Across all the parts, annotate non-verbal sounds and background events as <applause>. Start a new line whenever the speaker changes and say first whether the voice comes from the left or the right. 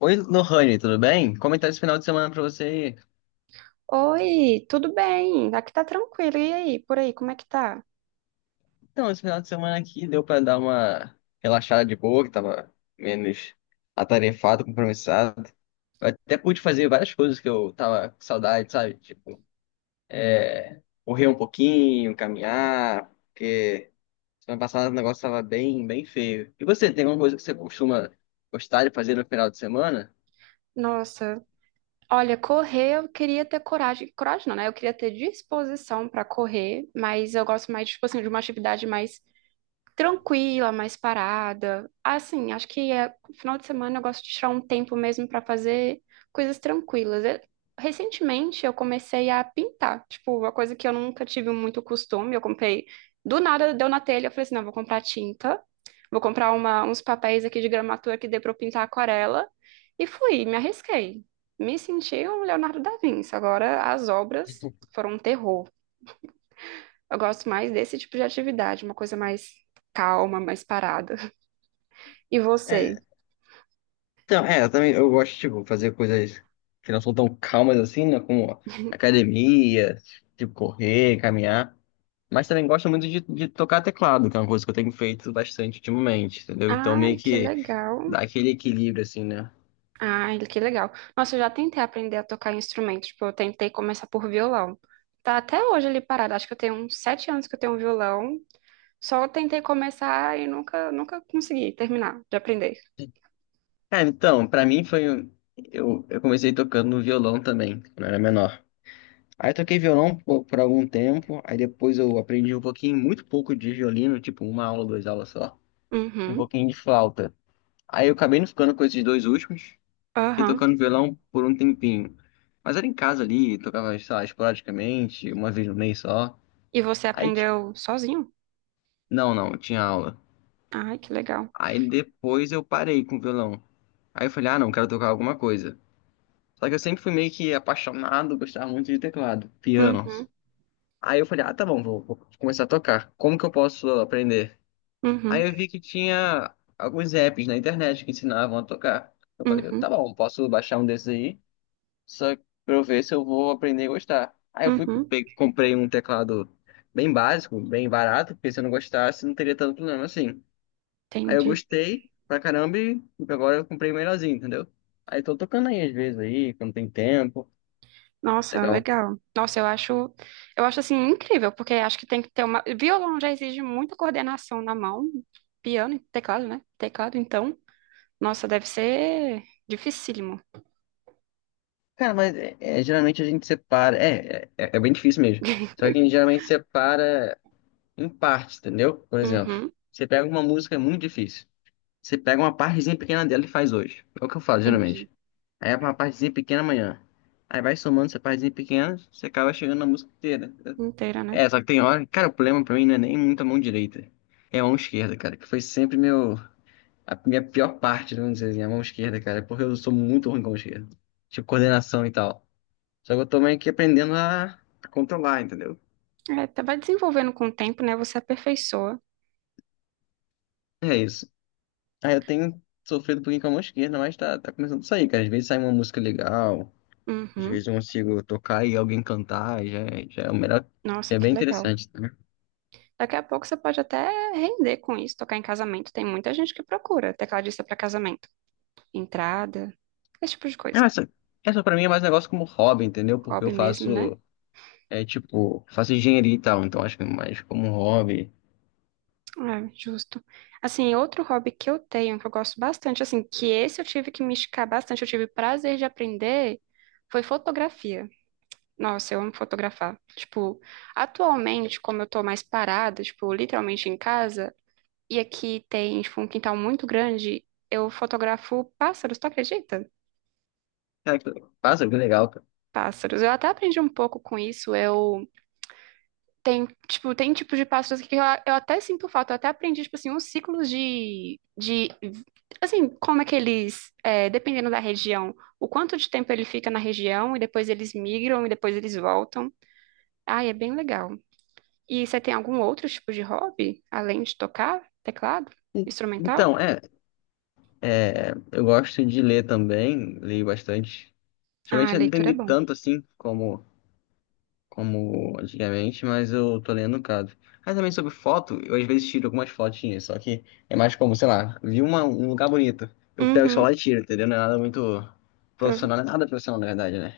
left: Oi, Lohane, tudo bem? Comentário esse final de semana pra você.
right: Oi, tudo bem? Aqui tá tranquilo. E aí, por aí, como é que tá?
left: Então, esse final de semana aqui deu pra dar uma relaxada de boa, que tava menos atarefado, compromissado. Eu até pude fazer várias coisas que eu tava com saudade, sabe? Tipo, é, correr um pouquinho, caminhar, porque semana passada o negócio tava bem, bem feio. E você, tem alguma coisa que você costuma gostar de fazer no final de semana?
right: Nossa, olha, correr eu queria ter coragem. Coragem não, né? Eu queria ter disposição pra correr, mas eu gosto mais, tipo assim, de uma atividade mais tranquila, mais parada. Assim, acho que é, final de semana eu gosto de tirar um tempo mesmo para fazer coisas tranquilas. Recentemente eu comecei a pintar, tipo, uma coisa que eu nunca tive muito costume. Eu comprei, do nada deu na telha, eu falei assim, não, vou comprar tinta, vou comprar uns papéis aqui de gramatura que dê para eu pintar aquarela e fui, me arrisquei. Me senti um Leonardo da Vinci. Agora as obras foram um terror. Eu gosto mais desse tipo de atividade, uma coisa mais calma, mais parada. E
left: É,
right: você?
left: Então, eu também eu gosto, tipo, fazer coisas que não são tão calmas assim, né? Como academia, tipo, correr, caminhar. Mas também gosto muito de tocar teclado, que é uma coisa que eu tenho feito bastante ultimamente, entendeu? Então,
right: Ai,
left: meio
right: que
left: que
right: legal.
left: dá aquele equilíbrio, assim, né?
right: Ai, que legal. Nossa, eu já tentei aprender a tocar instrumento. Tipo, eu tentei começar por violão. Tá até hoje ali parado. Acho que eu tenho uns 7 anos que eu tenho um violão. Só tentei começar e nunca consegui terminar de aprender.
left: Cara, então, pra mim foi. Eu comecei tocando violão também, quando eu era menor. Aí eu toquei violão por algum tempo, aí depois eu aprendi um pouquinho, muito pouco de violino, tipo uma aula, duas aulas só. Um
right: Uhum,
left: pouquinho de flauta. Aí eu acabei não ficando com esses dois últimos e
right: aham.
left: tocando violão por um tempinho. Mas era em casa ali, tocava, sei lá, esporadicamente, uma vez no mês só.
right: E você
left: Aí,
right: aprendeu sozinho?
left: não, não, tinha aula.
right: Ai, que legal.
left: Aí depois eu parei com o violão. Aí eu falei, ah, não, quero tocar alguma coisa. Só que eu sempre fui meio que apaixonado, gostava muito de teclado, piano.
right: Uhum,
left: Aí eu falei, ah, tá bom, vou começar a tocar. Como que eu posso aprender? Aí
right: uhum,
left: eu vi que tinha alguns apps na internet que ensinavam a tocar. Eu falei, tá
right: uhum,
left: bom, posso baixar um desses aí. Só pra eu ver se eu vou aprender a gostar. Aí eu fui,
right: uhum.
left: comprei um teclado bem básico, bem barato, porque se eu não gostasse, não teria tanto problema assim. Aí eu
right: Entendi.
left: gostei pra caramba e agora eu comprei o melhorzinho, entendeu? Aí tô tocando aí às vezes aí, quando tem tempo.
right: Nossa,
left: Legal.
right: legal. Nossa, eu acho assim incrível, porque acho que tem que ter uma. Violão já exige muita coordenação na mão, piano e teclado, né? Teclado, então, nossa, deve ser dificílimo.
left: Cara, mas geralmente a gente separa. É bem difícil mesmo. Só que a gente geralmente separa em partes, entendeu? Por exemplo,
right: Uhum,
left: você pega uma música, é muito difícil. Você pega uma partezinha pequena dela e faz hoje. É o que eu faço geralmente.
right: entendi.
left: Aí é uma partezinha pequena amanhã. Aí vai somando essa partezinha pequena, você acaba chegando na música inteira.
right: Inteira, né?
left: É, só que tem hora. Cara, o problema pra mim não é nem muito a mão direita. É a mão esquerda, cara, que foi sempre meu, a minha pior parte, vamos dizer assim, a mão esquerda, cara, porque eu sou muito ruim com a mão esquerda. Tipo, coordenação e tal. Só que eu tô meio que aprendendo a controlar, entendeu?
right: É, vai desenvolvendo com o tempo, né? Você aperfeiçoa.
left: É isso. Aí eu tenho sofrido um pouquinho com a mão esquerda, mas tá começando a sair, cara. Às vezes sai uma música legal, às
right: Uhum.
left: vezes eu consigo tocar e alguém cantar, e já, já é o melhor.
right: Nossa,
left: É
right: que
left: bem
right: legal.
left: interessante, tá?
right: Daqui a pouco você pode até render com isso, tocar em casamento. Tem muita gente que procura tecladista para casamento. Entrada, esse tipo de coisa.
left: Ah, essa pra mim é mais um negócio como hobby, entendeu? Porque eu
right: Hobby mesmo, né?
left: faço, tipo, faço engenharia e tal, então acho que é mais como um hobby.
right: É, justo. Assim, outro hobby que eu tenho, que eu gosto bastante, assim, que esse eu tive que me esticar bastante, eu tive prazer de aprender, foi fotografia. Nossa, eu amo fotografar. Tipo, atualmente, como eu tô mais parada, tipo, literalmente em casa, e aqui tem, tipo, um quintal muito grande, eu fotografo pássaros, tu acredita?
left: Cara, passa, que legal, cara.
right: Pássaros. Eu até aprendi um pouco com isso. Tem tipos de passos que eu até sinto falta. Eu até aprendi, tipo assim, uns ciclos de assim, como é que eles, é, dependendo da região, o quanto de tempo ele fica na região, e depois eles migram, e depois eles voltam. Ai, é bem legal. E você tem algum outro tipo de hobby, além de tocar teclado,
left: E-
right: instrumental?
left: Então, eu gosto de ler também, leio bastante.
right: Ah,
left: Geralmente eu não tenho
right: leitura é
left: lido
right: bom.
left: tanto assim como antigamente, mas eu tô lendo um bocado. Aí também sobre foto, eu às vezes tiro algumas fotinhas, só que é mais como, sei lá, vi um lugar bonito, eu pego o
right: Uhum.
left: celular e tiro, entendeu? Não é nada muito
right: Pro-
left: profissional, não é nada profissional na verdade, né?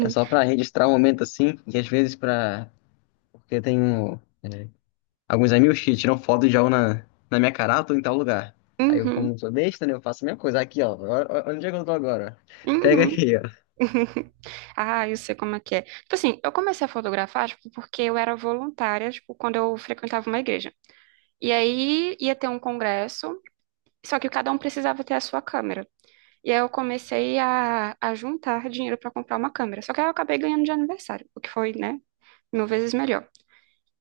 left: É só pra registrar um momento assim, e às vezes pra. Porque eu tenho é, alguns amigos que tiram foto de algo na minha carata ou em tal lugar. Aí eu, como
right: Uhum.
left: não sou besta, né, eu faço a mesma coisa. Aqui, ó, onde é que eu tô agora? Pega
right: Uhum.
left: aqui, ó.
right: <laughs> Ah, eu sei como é que é. Tipo assim, eu comecei a fotografar, tipo, porque eu era voluntária, tipo, quando eu frequentava uma igreja. E aí ia ter um congresso, só que cada um precisava ter a sua câmera. E aí eu comecei a juntar dinheiro para comprar uma câmera. Só que aí eu acabei ganhando de aniversário, o que foi, né, mil vezes melhor.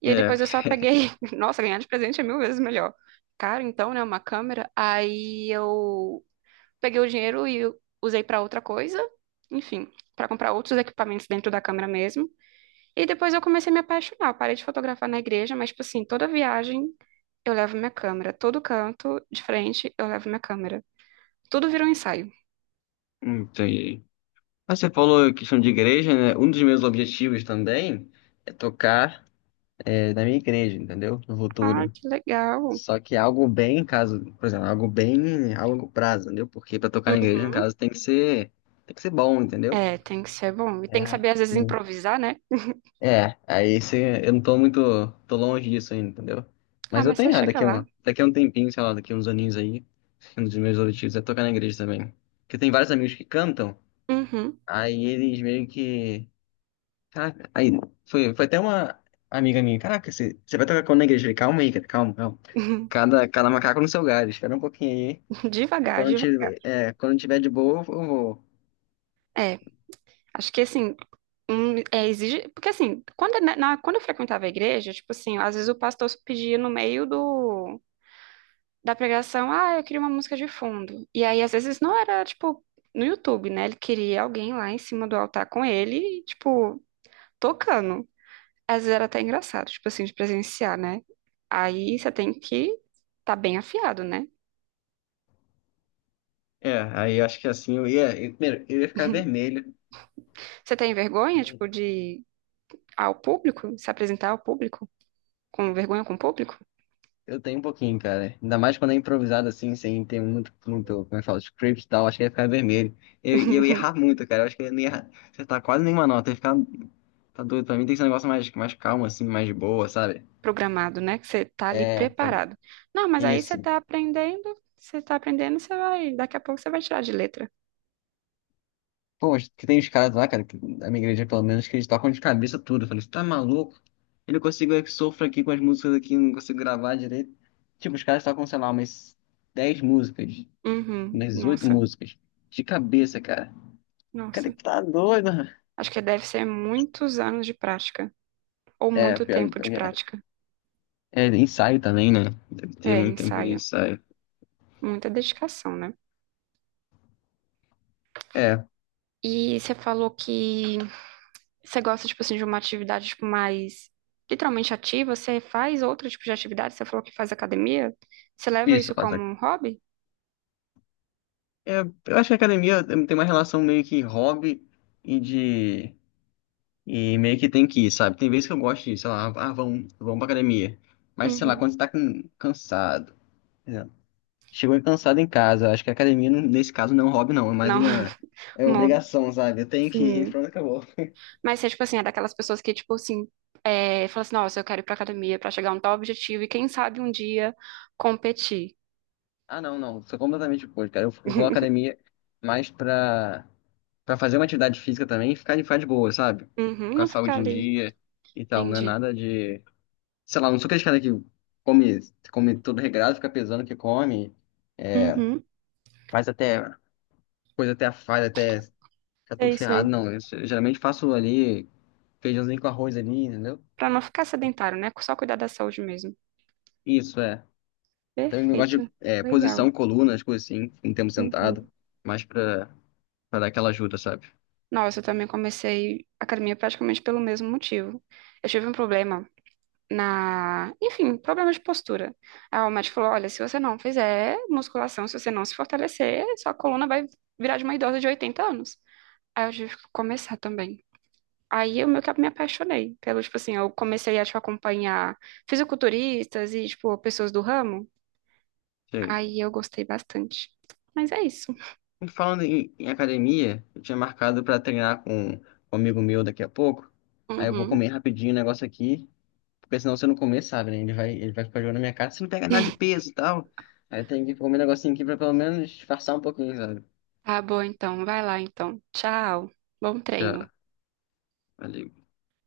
right: E aí
left: É,
right: depois eu só peguei, <laughs> nossa, ganhar de presente é mil vezes melhor. Caro, então, né, uma câmera. Aí eu peguei o dinheiro e usei para outra coisa, enfim, para comprar outros equipamentos dentro da câmera mesmo. E depois eu comecei a me apaixonar. Eu parei de fotografar na igreja, mas, tipo assim, toda viagem eu levo minha câmera. Todo canto de frente eu levo minha câmera. Tudo vira um ensaio.
left: <laughs> entendi. Mas você falou questão de igreja, né? Um dos meus objetivos também é tocar na minha igreja, entendeu? No
right: Ah,
left: futuro.
right: que legal.
left: Só que algo bem, caso, por exemplo, algo bem a longo prazo, entendeu? Porque pra tocar na igreja, no
right: Uhum.
left: caso, tem que ser bom, entendeu?
right: É, tem que ser bom. E tem que
left: É,
right: saber, às vezes,
left: hum.
right: improvisar, né?
left: Aí eu não tô longe disso ainda, entendeu?
right: Ah,
left: Mas eu
right: mas você
left: tenho, ah,
right: chega lá.
left: daqui a um tempinho, sei lá, daqui a uns aninhos aí, um dos meus objetivos é tocar na igreja também. Porque tem vários amigos que cantam,
right: Uhum.
left: aí eles meio que. Caraca, aí foi até uma amiga minha, caraca, você vai tocar com o negro? Eu falei, calma aí, cara, calma, calma.
right: <laughs>
left: Cada, cada macaco no seu galho, espera um pouquinho aí. E
right: Devagar, devagar.
left: quando tiver de boa, eu vou.
right: É, acho que assim, é, exige, porque assim, quando, quando eu frequentava a igreja, tipo assim, às vezes o pastor pedia no meio do, da pregação, ah, eu queria uma música de fundo. E aí, às vezes, não era, tipo, no YouTube, né? Ele queria alguém lá em cima do altar com ele, e, tipo, tocando. Às vezes era até engraçado, tipo assim, de presenciar, né? Aí você tem que tá bem afiado, né?
left: É, aí eu acho que assim eu ia. Primeiro, eu ia ficar vermelho.
right: Você tem vergonha, tipo,
left: E
right: de ao público, se apresentar ao público? Com vergonha com o público?
left: Eu tenho um pouquinho, cara. Ainda mais quando é improvisado assim, sem ter muito, muito, como é que fala, script e tal, acho que ia ficar vermelho. E eu ia errar
right: <laughs>
left: muito, cara. Eu acho que eu não ia errar. Você tá quase nenhuma nota, eu ia ficar. Tá doido, pra mim tem que ser um negócio mais calmo, assim, mais de boa, sabe?
right: Programado, né? Que você tá ali
left: É,
right: preparado. Não, mas aí você
left: isso.
right: tá aprendendo, você tá aprendendo, você vai, daqui a pouco você vai tirar de letra.
left: Pô, mas que tem os caras lá, cara, que, da minha igreja pelo menos, que eles tocam de cabeça tudo. Eu falei, você tá maluco? Ele não consigo, que sofro aqui com as músicas aqui, eu não consigo gravar direito. Tipo, os caras tocam, sei lá, umas 10 músicas,
right: Uhum.
left: umas 8
right: Nossa,
left: músicas, de cabeça, cara. Cara,
right: nossa.
left: que tá doido.
right: Acho que deve ser muitos anos de prática, ou
left: É,
right: muito
left: pior,
right: tempo
left: pior
right: de
left: que é.
right: prática.
left: É, ensaio também, né? Deve ter
right: É,
left: muito tempo de
right: ensaio.
left: ensaio.
right: Muita dedicação, né?
left: É,
right: E você falou que você gosta, tipo assim, de uma atividade, tipo, mais literalmente ativa. Você faz outro tipo de atividade? Você falou que faz academia? Você leva
left: isso eu
right: isso
left: faço
right: como
left: aqui.
right: um hobby?
left: É, eu acho que a academia tem uma relação meio que hobby e de E meio que tem que ir, sabe? Tem vezes que eu gosto de, sei lá, ah, vamos pra academia. Mas, sei lá,
right: Uhum.
left: quando você tá cansado, né? Chegou cansado em casa, acho que a academia, nesse caso, não é um hobby, não, é mais
right: Não,
left: uma,
right: <laughs>
left: é
right: um hobby.
left: obrigação, sabe? Eu tenho que ir, <laughs>
right: Sim.
left: pronto, acabou.
right: Mas você, tipo assim, é daquelas pessoas que, tipo assim, é, fala assim, nossa, eu quero ir pra academia pra chegar a um tal objetivo e quem sabe um dia competir.
left: Ah, não, não, sou completamente oposto, cara. Eu vou à
right: <laughs>
left: academia mais pra fazer uma atividade física também e ficar de boa, sabe?
right: Uhum,
left: Com a
right: não ficar
left: saúde em
right: ali,
left: dia e tal, não é
right: entendi.
left: nada de. Sei lá, não sou aquele cara que come, tudo regrado, fica pesando o que come, é,
right: Uhum,
left: faz até. Coisa até a falha, até ficar tudo
right: sei, sei.
left: ferrado, não. Eu geralmente faço ali feijãozinho com arroz ali, entendeu?
right: Pra não ficar sedentário, né? Só cuidar da saúde mesmo.
left: Isso, é. Tem um negócio de
right: Perfeito,
left: posição,
right: legal.
left: coluna, as coisas assim, um tempo
right: Uhum.
left: sentado, mais pra dar aquela ajuda, sabe?
right: Nossa, eu também comecei academia praticamente pelo mesmo motivo. Eu tive um problema enfim, problemas de postura. Aí o médico falou: olha, se você não fizer musculação, se você não se fortalecer, sua coluna vai virar de uma idosa de 80 anos. Aí eu tive que começar também. Aí eu meio que me apaixonei pelo, tipo assim, eu comecei a, tipo, acompanhar fisiculturistas e, tipo, pessoas do ramo.
left: Que é isso.
right: Aí eu gostei bastante. Mas é isso.
left: E falando em academia, eu tinha marcado pra treinar com um amigo meu daqui a pouco. Aí eu vou comer
right: Uhum.
left: rapidinho o negócio aqui, porque senão se eu não comer, sabe, né? Ele vai ficar jogando na minha cara, você não pega nada de
right: <laughs>
left: peso e tal. Aí tem que comer um negocinho aqui pra pelo menos disfarçar um pouquinho, sabe?
right: Tá bom, então. Vai lá, então. Tchau. Bom
left: Já,
right: treino.
left: valeu.